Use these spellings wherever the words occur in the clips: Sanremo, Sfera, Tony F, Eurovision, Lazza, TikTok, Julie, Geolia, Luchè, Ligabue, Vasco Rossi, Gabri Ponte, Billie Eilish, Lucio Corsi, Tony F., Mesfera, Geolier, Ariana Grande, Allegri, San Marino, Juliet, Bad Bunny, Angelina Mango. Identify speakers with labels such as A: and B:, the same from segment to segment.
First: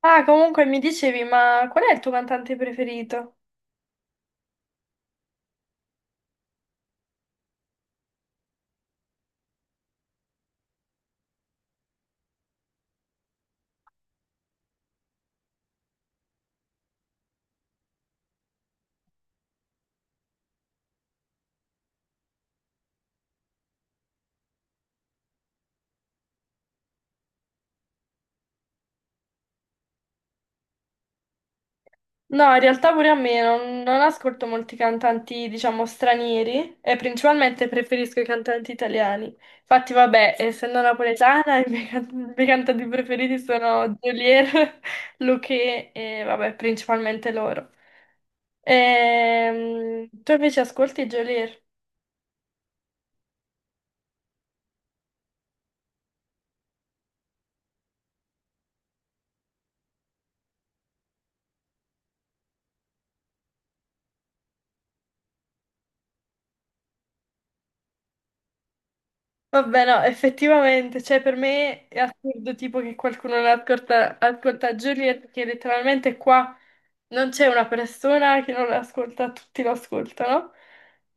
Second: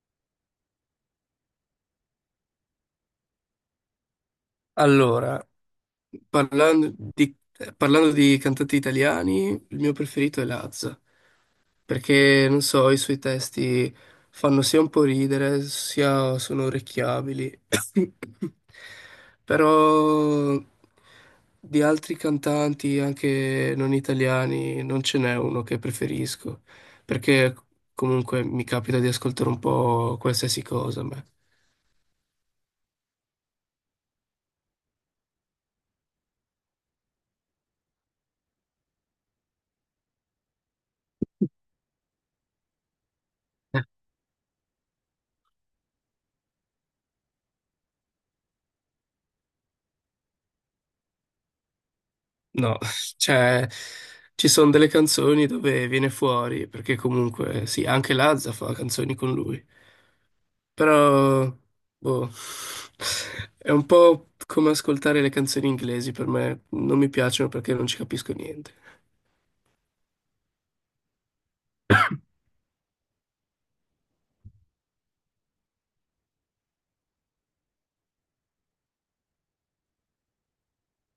A: Ah, comunque mi dicevi, ma qual è il tuo cantante preferito?
B: Allora, parlando di cantanti italiani, il mio preferito è Lazza, perché non so, i suoi testi fanno sia un po' ridere, sia sono orecchiabili. Però di altri cantanti, anche non italiani, non ce n'è uno che preferisco, perché comunque mi capita di ascoltare un po' qualsiasi cosa a me.
A: No, in realtà pure a me non ascolto molti cantanti, diciamo, stranieri e principalmente preferisco i cantanti italiani. Infatti, vabbè, essendo napoletana, i miei cantanti preferiti sono Geolier, Luchè e, vabbè, principalmente loro. Tu invece ascolti Geolier?
B: No, cioè ci sono delle canzoni dove viene fuori, perché comunque sì, anche Lazza fa canzoni con lui, però boh, è un po' come ascoltare le canzoni inglesi per me, non mi piacciono perché non ci capisco niente.
A: Vabbè, no, effettivamente, cioè per me è assurdo tipo che qualcuno non ascolta, ascolta Juliet, perché letteralmente qua non c'è una persona che non l'ascolta, tutti lo ascoltano.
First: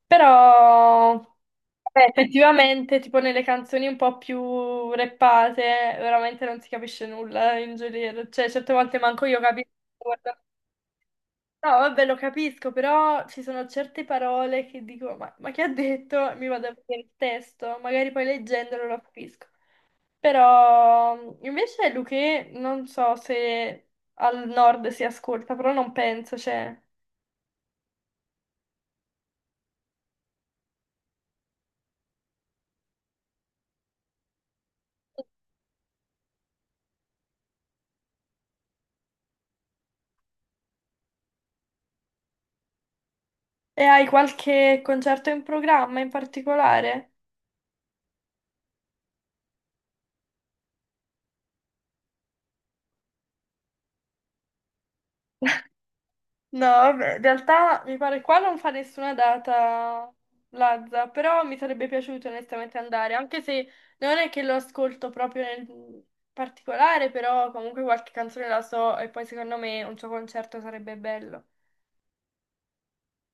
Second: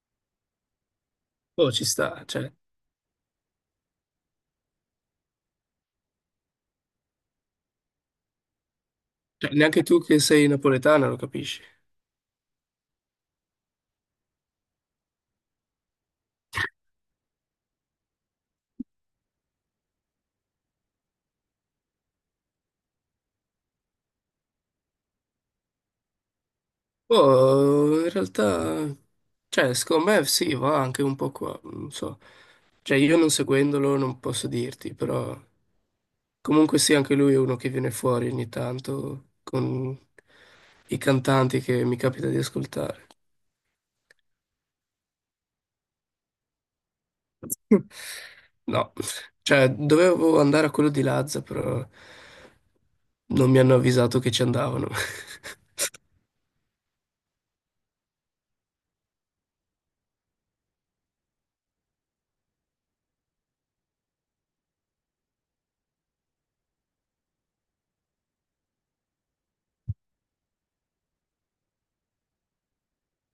A: Però,
B: Boh, ci
A: vabbè,
B: sta, cioè,
A: effettivamente, tipo nelle canzoni un po' più rappate, veramente non si capisce nulla in Juliet, cioè certe volte manco io capisco.
B: neanche tu che sei napoletana lo capisci.
A: No, vabbè, lo capisco, però ci sono certe parole che dico, ma che ha detto? Mi vado a vedere il testo, magari poi leggendolo lo capisco. Però invece Luché, non so se al nord si ascolta, però non penso, cioè.
B: Boh, in realtà, cioè, secondo me sì, va anche un po' qua, non so. Cioè, io non seguendolo non posso dirti, però... Comunque sì, anche lui è uno che viene fuori ogni tanto con i cantanti che mi capita di ascoltare.
A: E hai qualche concerto in programma in particolare?
B: No, cioè dovevo andare a quello di Lazza, però non mi hanno avvisato che ci andavano.
A: No, vabbè, in realtà mi pare qua non fa nessuna data Lazza, però mi sarebbe piaciuto onestamente andare, anche se non è che lo ascolto proprio nel particolare, però comunque qualche canzone la so e poi secondo me un suo concerto sarebbe bello.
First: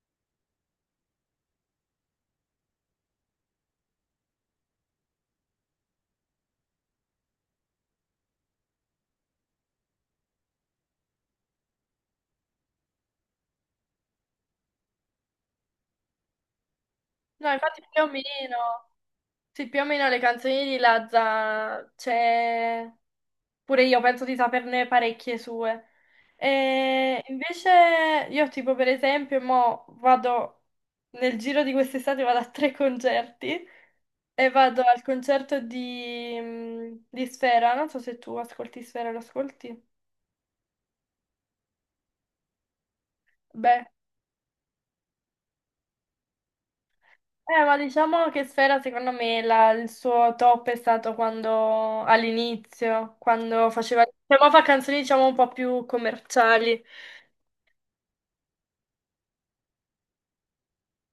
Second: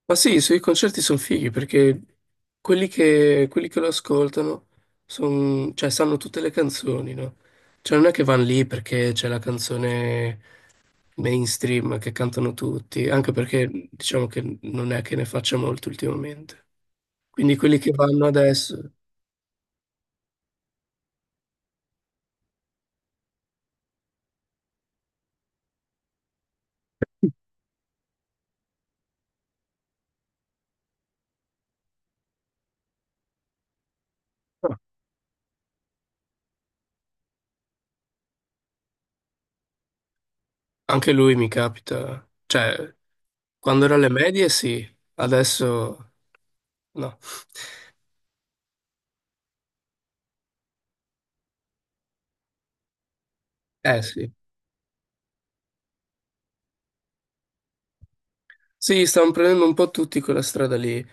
B: Ma sì, i suoi concerti sono fighi perché quelli che lo ascoltano cioè, sanno tutte le canzoni, no? Cioè non è che vanno lì perché c'è la canzone mainstream che cantano tutti, anche perché diciamo che non è che ne faccia molto ultimamente.
A: No,
B: Quindi quelli
A: infatti
B: che
A: più o
B: vanno adesso,
A: meno, sì, più o meno le canzoni di Lazza c'è. Pure io penso di saperne parecchie sue. E invece io tipo per esempio mo vado, nel giro di quest'estate vado a tre concerti e
B: ah,
A: vado al concerto di Sfera, non so se tu ascolti Sfera, lo ascolti?
B: anche lui mi capita, cioè
A: Beh,
B: quando ero alle medie sì, adesso no.
A: ma diciamo che Sfera secondo me il suo top è stato quando all'inizio, quando faceva,
B: Eh sì.
A: cioè, mo fa canzoni diciamo un po' più commerciali.
B: Sì, stanno prendendo un po' tutti quella strada lì,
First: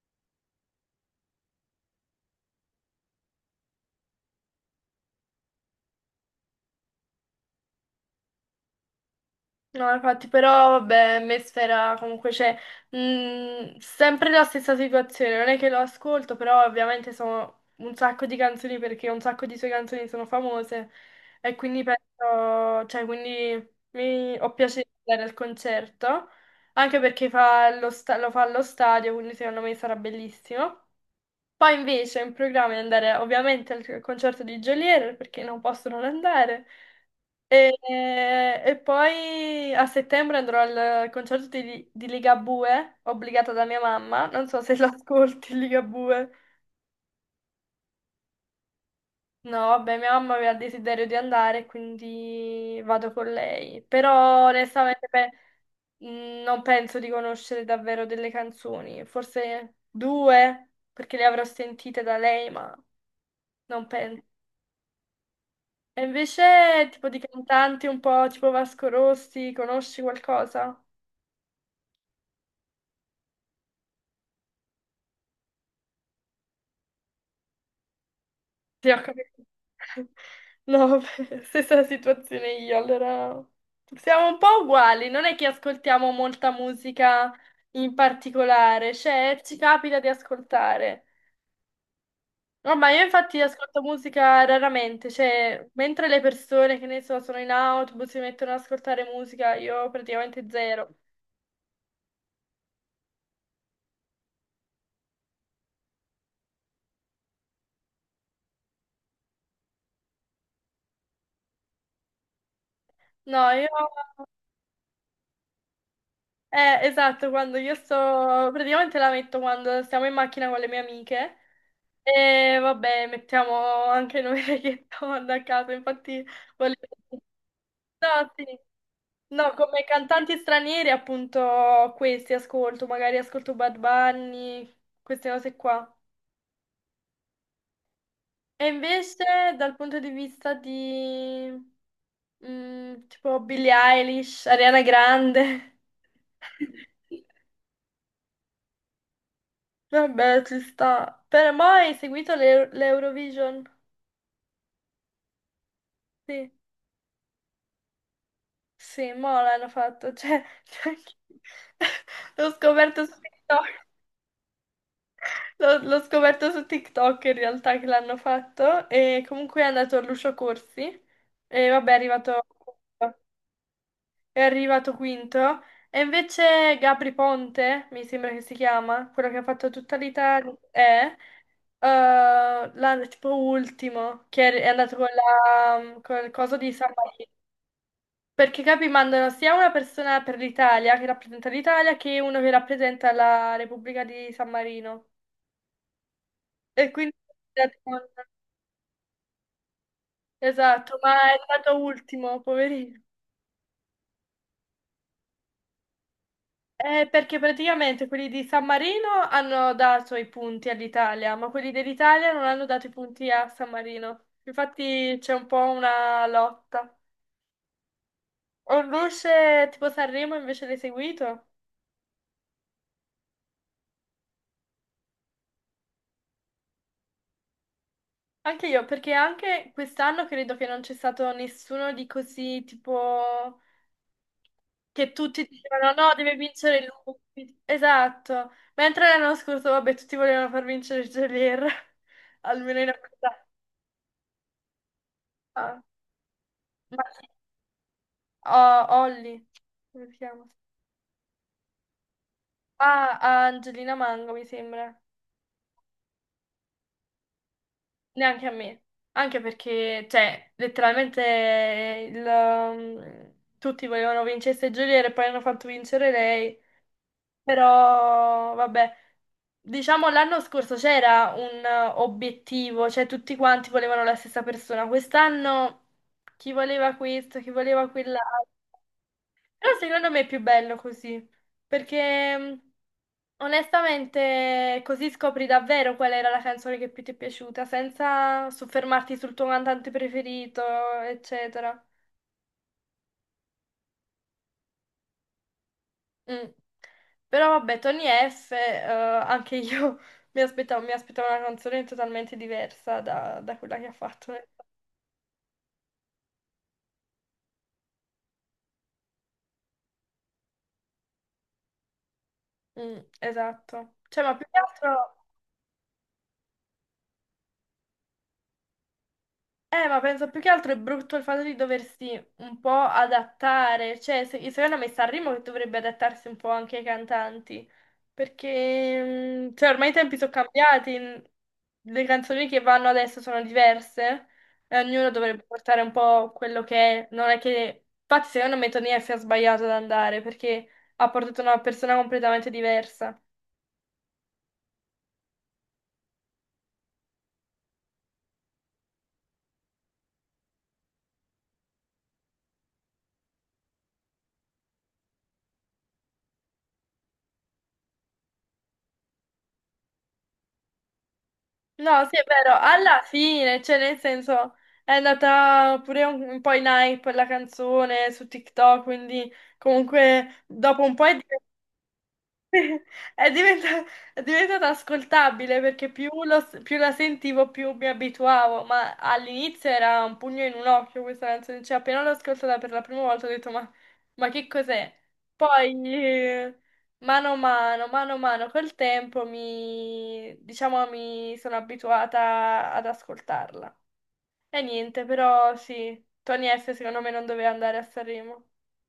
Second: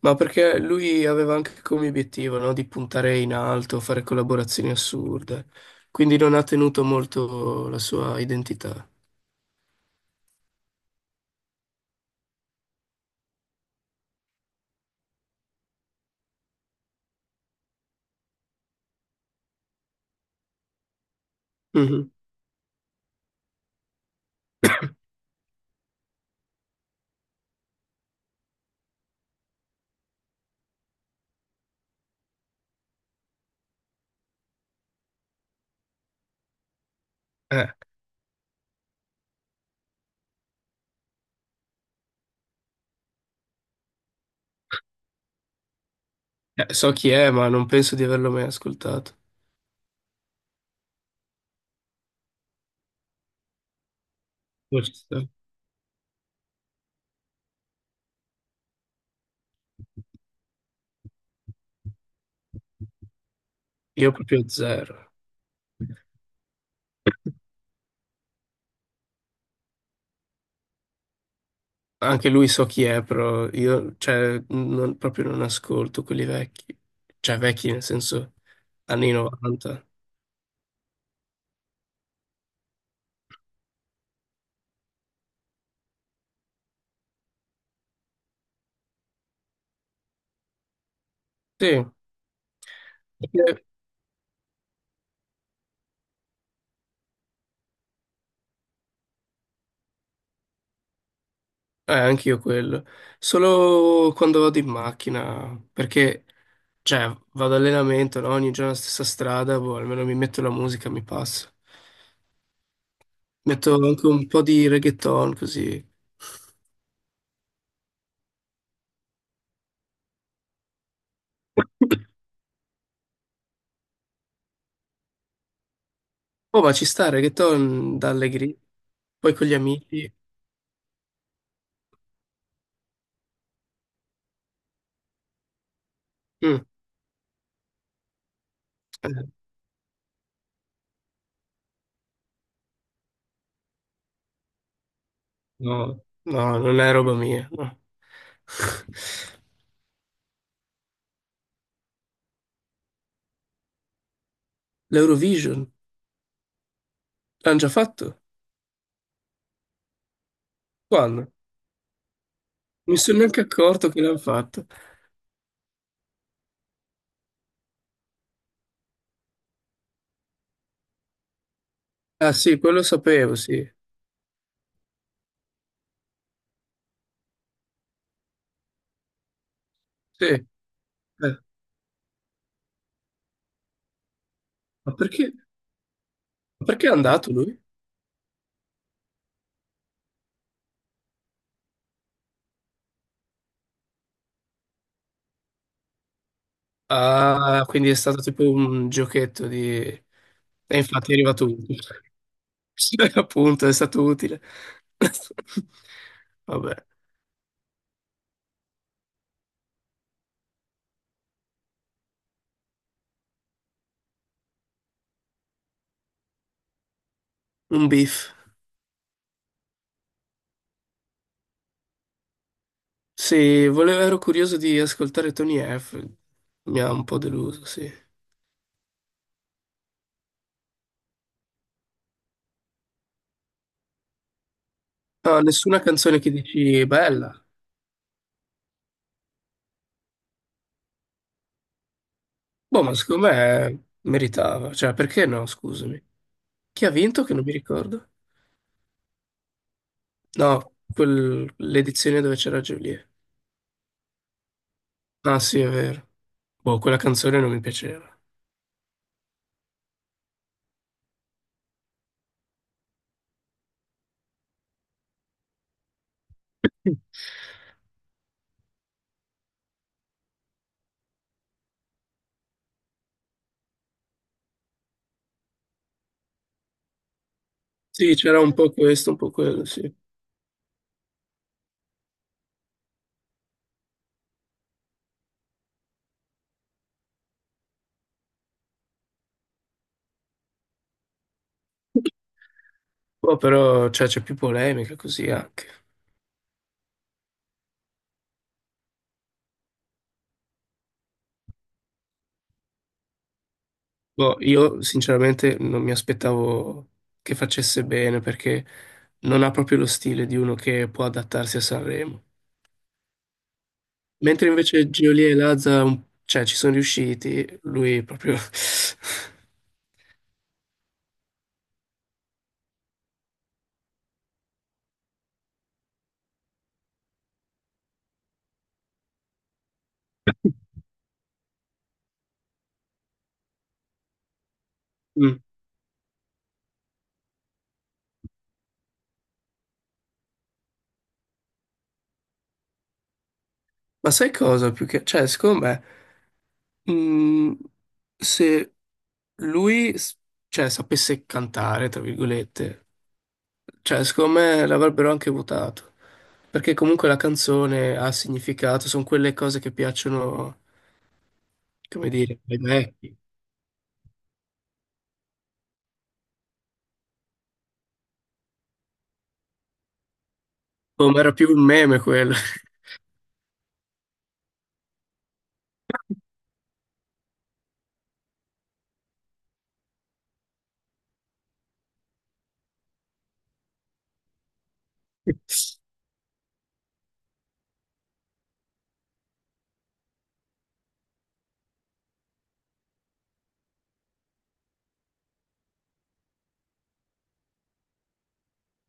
B: ma perché lui aveva anche come obiettivo, no, di puntare in alto, fare collaborazioni assurde, quindi non ha tenuto molto la sua identità.
A: No, infatti, però, vabbè, Mesfera comunque c'è sempre la stessa situazione, non è che lo ascolto, però ovviamente sono un sacco di canzoni perché un sacco di sue canzoni sono famose e quindi
B: Mhm.
A: penso, cioè, quindi ho piacere di andare al concerto, anche perché lo fa allo stadio, quindi secondo me sarà bellissimo. Poi invece ho in programma di andare ovviamente al concerto di Geolier perché non posso non andare.
B: Eh,
A: E, e poi a settembre andrò al concerto di Ligabue, obbligata da mia mamma. Non so se l'ascolti, Ligabue.
B: So chi è, ma non penso di averlo mai ascoltato.
A: No, vabbè, mia mamma aveva il desiderio di andare, quindi vado con lei. Però
B: Forse.
A: onestamente beh, non penso di conoscere davvero delle canzoni. Forse due, perché le avrò sentite da lei, ma non
B: Io
A: penso.
B: proprio zero.
A: E invece, tipo di cantanti un po' tipo Vasco Rossi, conosci qualcosa?
B: Anche lui so chi è, però io cioè, proprio non ascolto quelli vecchi. Cioè vecchi nel senso
A: Sì, ho
B: anni
A: capito.
B: 90.
A: No, vabbè, stessa situazione io, allora siamo un po' uguali, non è che ascoltiamo molta musica in particolare, cioè ci capita di ascoltare.
B: Sì,
A: Ormai io infatti ascolto musica raramente, cioè mentre le persone che ne so sono in autobus si mettono ad ascoltare musica, io praticamente zero.
B: anch'io quello. Solo quando vado in macchina, perché cioè, vado allenamento, no? Ogni giorno la stessa strada, boh, almeno mi metto la musica, mi passa.
A: No,
B: Metto
A: io...
B: anche un po' di reggaeton così.
A: Esatto, quando io sto... praticamente la metto quando stiamo in macchina con le mie amiche. E vabbè, mettiamo anche noi reggaeton a caso, infatti
B: Oh, ma
A: volevo...
B: ci stare, che torni da
A: No, sì.
B: Allegri, poi con
A: No,
B: gli
A: come
B: amici.
A: cantanti stranieri appunto questi ascolto, magari ascolto Bad Bunny, queste cose qua.
B: Mm,
A: E invece
B: eh,
A: dal punto di vista di tipo Billie Eilish, Ariana Grande,
B: no, no, non è roba mia, no.
A: vabbè ci sta. Però mai hai seguito l'Eurovision?
B: L'Eurovision
A: Sì.
B: l'hanno già fatto?
A: Sì, mo l'hanno fatto, cioè,
B: Quando? Non
A: l'ho
B: mi
A: scoperto su
B: sono neanche
A: TikTok,
B: accorto che l'hanno fatto.
A: l'ho scoperto su TikTok in realtà che l'hanno fatto e comunque è andato Lucio Corsi e vabbè
B: Ah sì, quello sapevo, sì.
A: è arrivato quinto. E invece Gabri Ponte, mi sembra che si chiama, quello che ha fatto tutta
B: Sì,
A: l'Italia, è tipo ultimo, che è
B: ma
A: andato con
B: perché,
A: con il coso
B: ma
A: di
B: perché è
A: San Marino.
B: andato lui?
A: Perché capi, mandano sia una persona per l'Italia che rappresenta l'Italia che uno che rappresenta la Repubblica di San Marino. E quindi
B: Ah, quindi è stato tipo un giochetto di... E
A: esatto,
B: infatti è
A: ma è
B: arrivato
A: stato
B: utile.
A: ultimo,
B: Sì,
A: poverino.
B: appunto, è stato utile. Vabbè,
A: Perché praticamente quelli di San Marino hanno dato i punti all'Italia, ma quelli dell'Italia non hanno dato i punti a San Marino. Infatti c'è un po' una lotta.
B: un beef.
A: Orluce tipo Sanremo invece l'hai seguito?
B: Sì, volevo, ero curioso di ascoltare Tony F. Mi ha un po' deluso, sì.
A: Anche io, perché anche quest'anno credo che non c'è stato nessuno di così, tipo, che
B: No,
A: tutti
B: nessuna
A: dicevano no,
B: canzone che
A: deve vincere
B: dici bella.
A: lui. Esatto. Mentre l'anno scorso, vabbè, tutti volevano far vincere Gelir, almeno
B: Boh,
A: in
B: ma secondo
A: questa.
B: me meritava. Cioè, perché no,
A: Ah,
B: scusami. Chi ha
A: ma
B: vinto
A: sì,
B: che non mi ricordo?
A: oh, Olli, come si chiama?
B: No, l'edizione dove c'era Julie.
A: Ah, a Angelina Mango, mi sembra.
B: Ah, sì, è vero. Boh, quella canzone non mi piaceva.
A: Neanche a me. Anche perché, cioè, letteralmente tutti volevano vincesse Gelir e poi hanno fatto vincere lei.
B: Mm.
A: Però, vabbè, diciamo l'anno scorso c'era un obiettivo, cioè tutti quanti volevano la stessa persona. Quest'anno chi voleva questo, chi voleva
B: Sì, c'era
A: quell'altro.
B: un po' questo, un po' quello,
A: Però
B: sì.
A: secondo me è più bello così, perché onestamente così scopri davvero qual era la canzone che più ti è piaciuta, senza soffermarti sul tuo cantante preferito, eccetera.
B: Boh, però, cioè, c'è più polemica così anche.
A: Mm. Però vabbè, Tony F, anche io mi aspettavo una canzone totalmente diversa da quella che ha fatto.
B: Boh, io sinceramente non mi aspettavo che facesse bene perché non ha proprio lo stile di uno che può adattarsi a Sanremo.
A: Mm, esatto. Cioè, ma più
B: Mentre
A: che
B: invece
A: altro...
B: Geolia e Lazza, cioè, ci sono riusciti, lui proprio...
A: Ma penso più che altro è brutto il fatto di doversi un po' adattare, cioè se, secondo me Sanremo che dovrebbe adattarsi un po' anche ai cantanti, perché cioè, ormai i tempi sono cambiati, le canzoni che vanno adesso sono diverse e ognuno
B: Mm.
A: dovrebbe portare un po' quello che è, non è che... Infatti secondo me Tonia si è sbagliato ad andare perché ha portato una persona completamente diversa.
B: Ma sai cosa? Più che... Cioè, secondo me, mm, se lui, s- cioè, sapesse cantare, tra virgolette, cioè, secondo me l'avrebbero anche votato, perché comunque la canzone ha significato, sono quelle cose che piacciono,
A: No,
B: come
A: sì, è
B: dire,
A: vero,
B: ai
A: alla
B: vecchi.
A: fine, cioè nel senso, è andata pure un po' in hype la canzone su TikTok, quindi comunque dopo un po' è
B: Come era
A: diventata
B: più un meme quello.
A: È diventa- è diventata ascoltabile perché più la sentivo più mi abituavo, ma all'inizio era un pugno in un occhio questa canzone, cioè appena l'ho ascoltata per la prima volta ho detto ma che cos'è? Poi mano a mano col tempo diciamo, mi sono abituata ad ascoltarla. E niente, però sì, Tony F secondo me non doveva andare a Sanremo.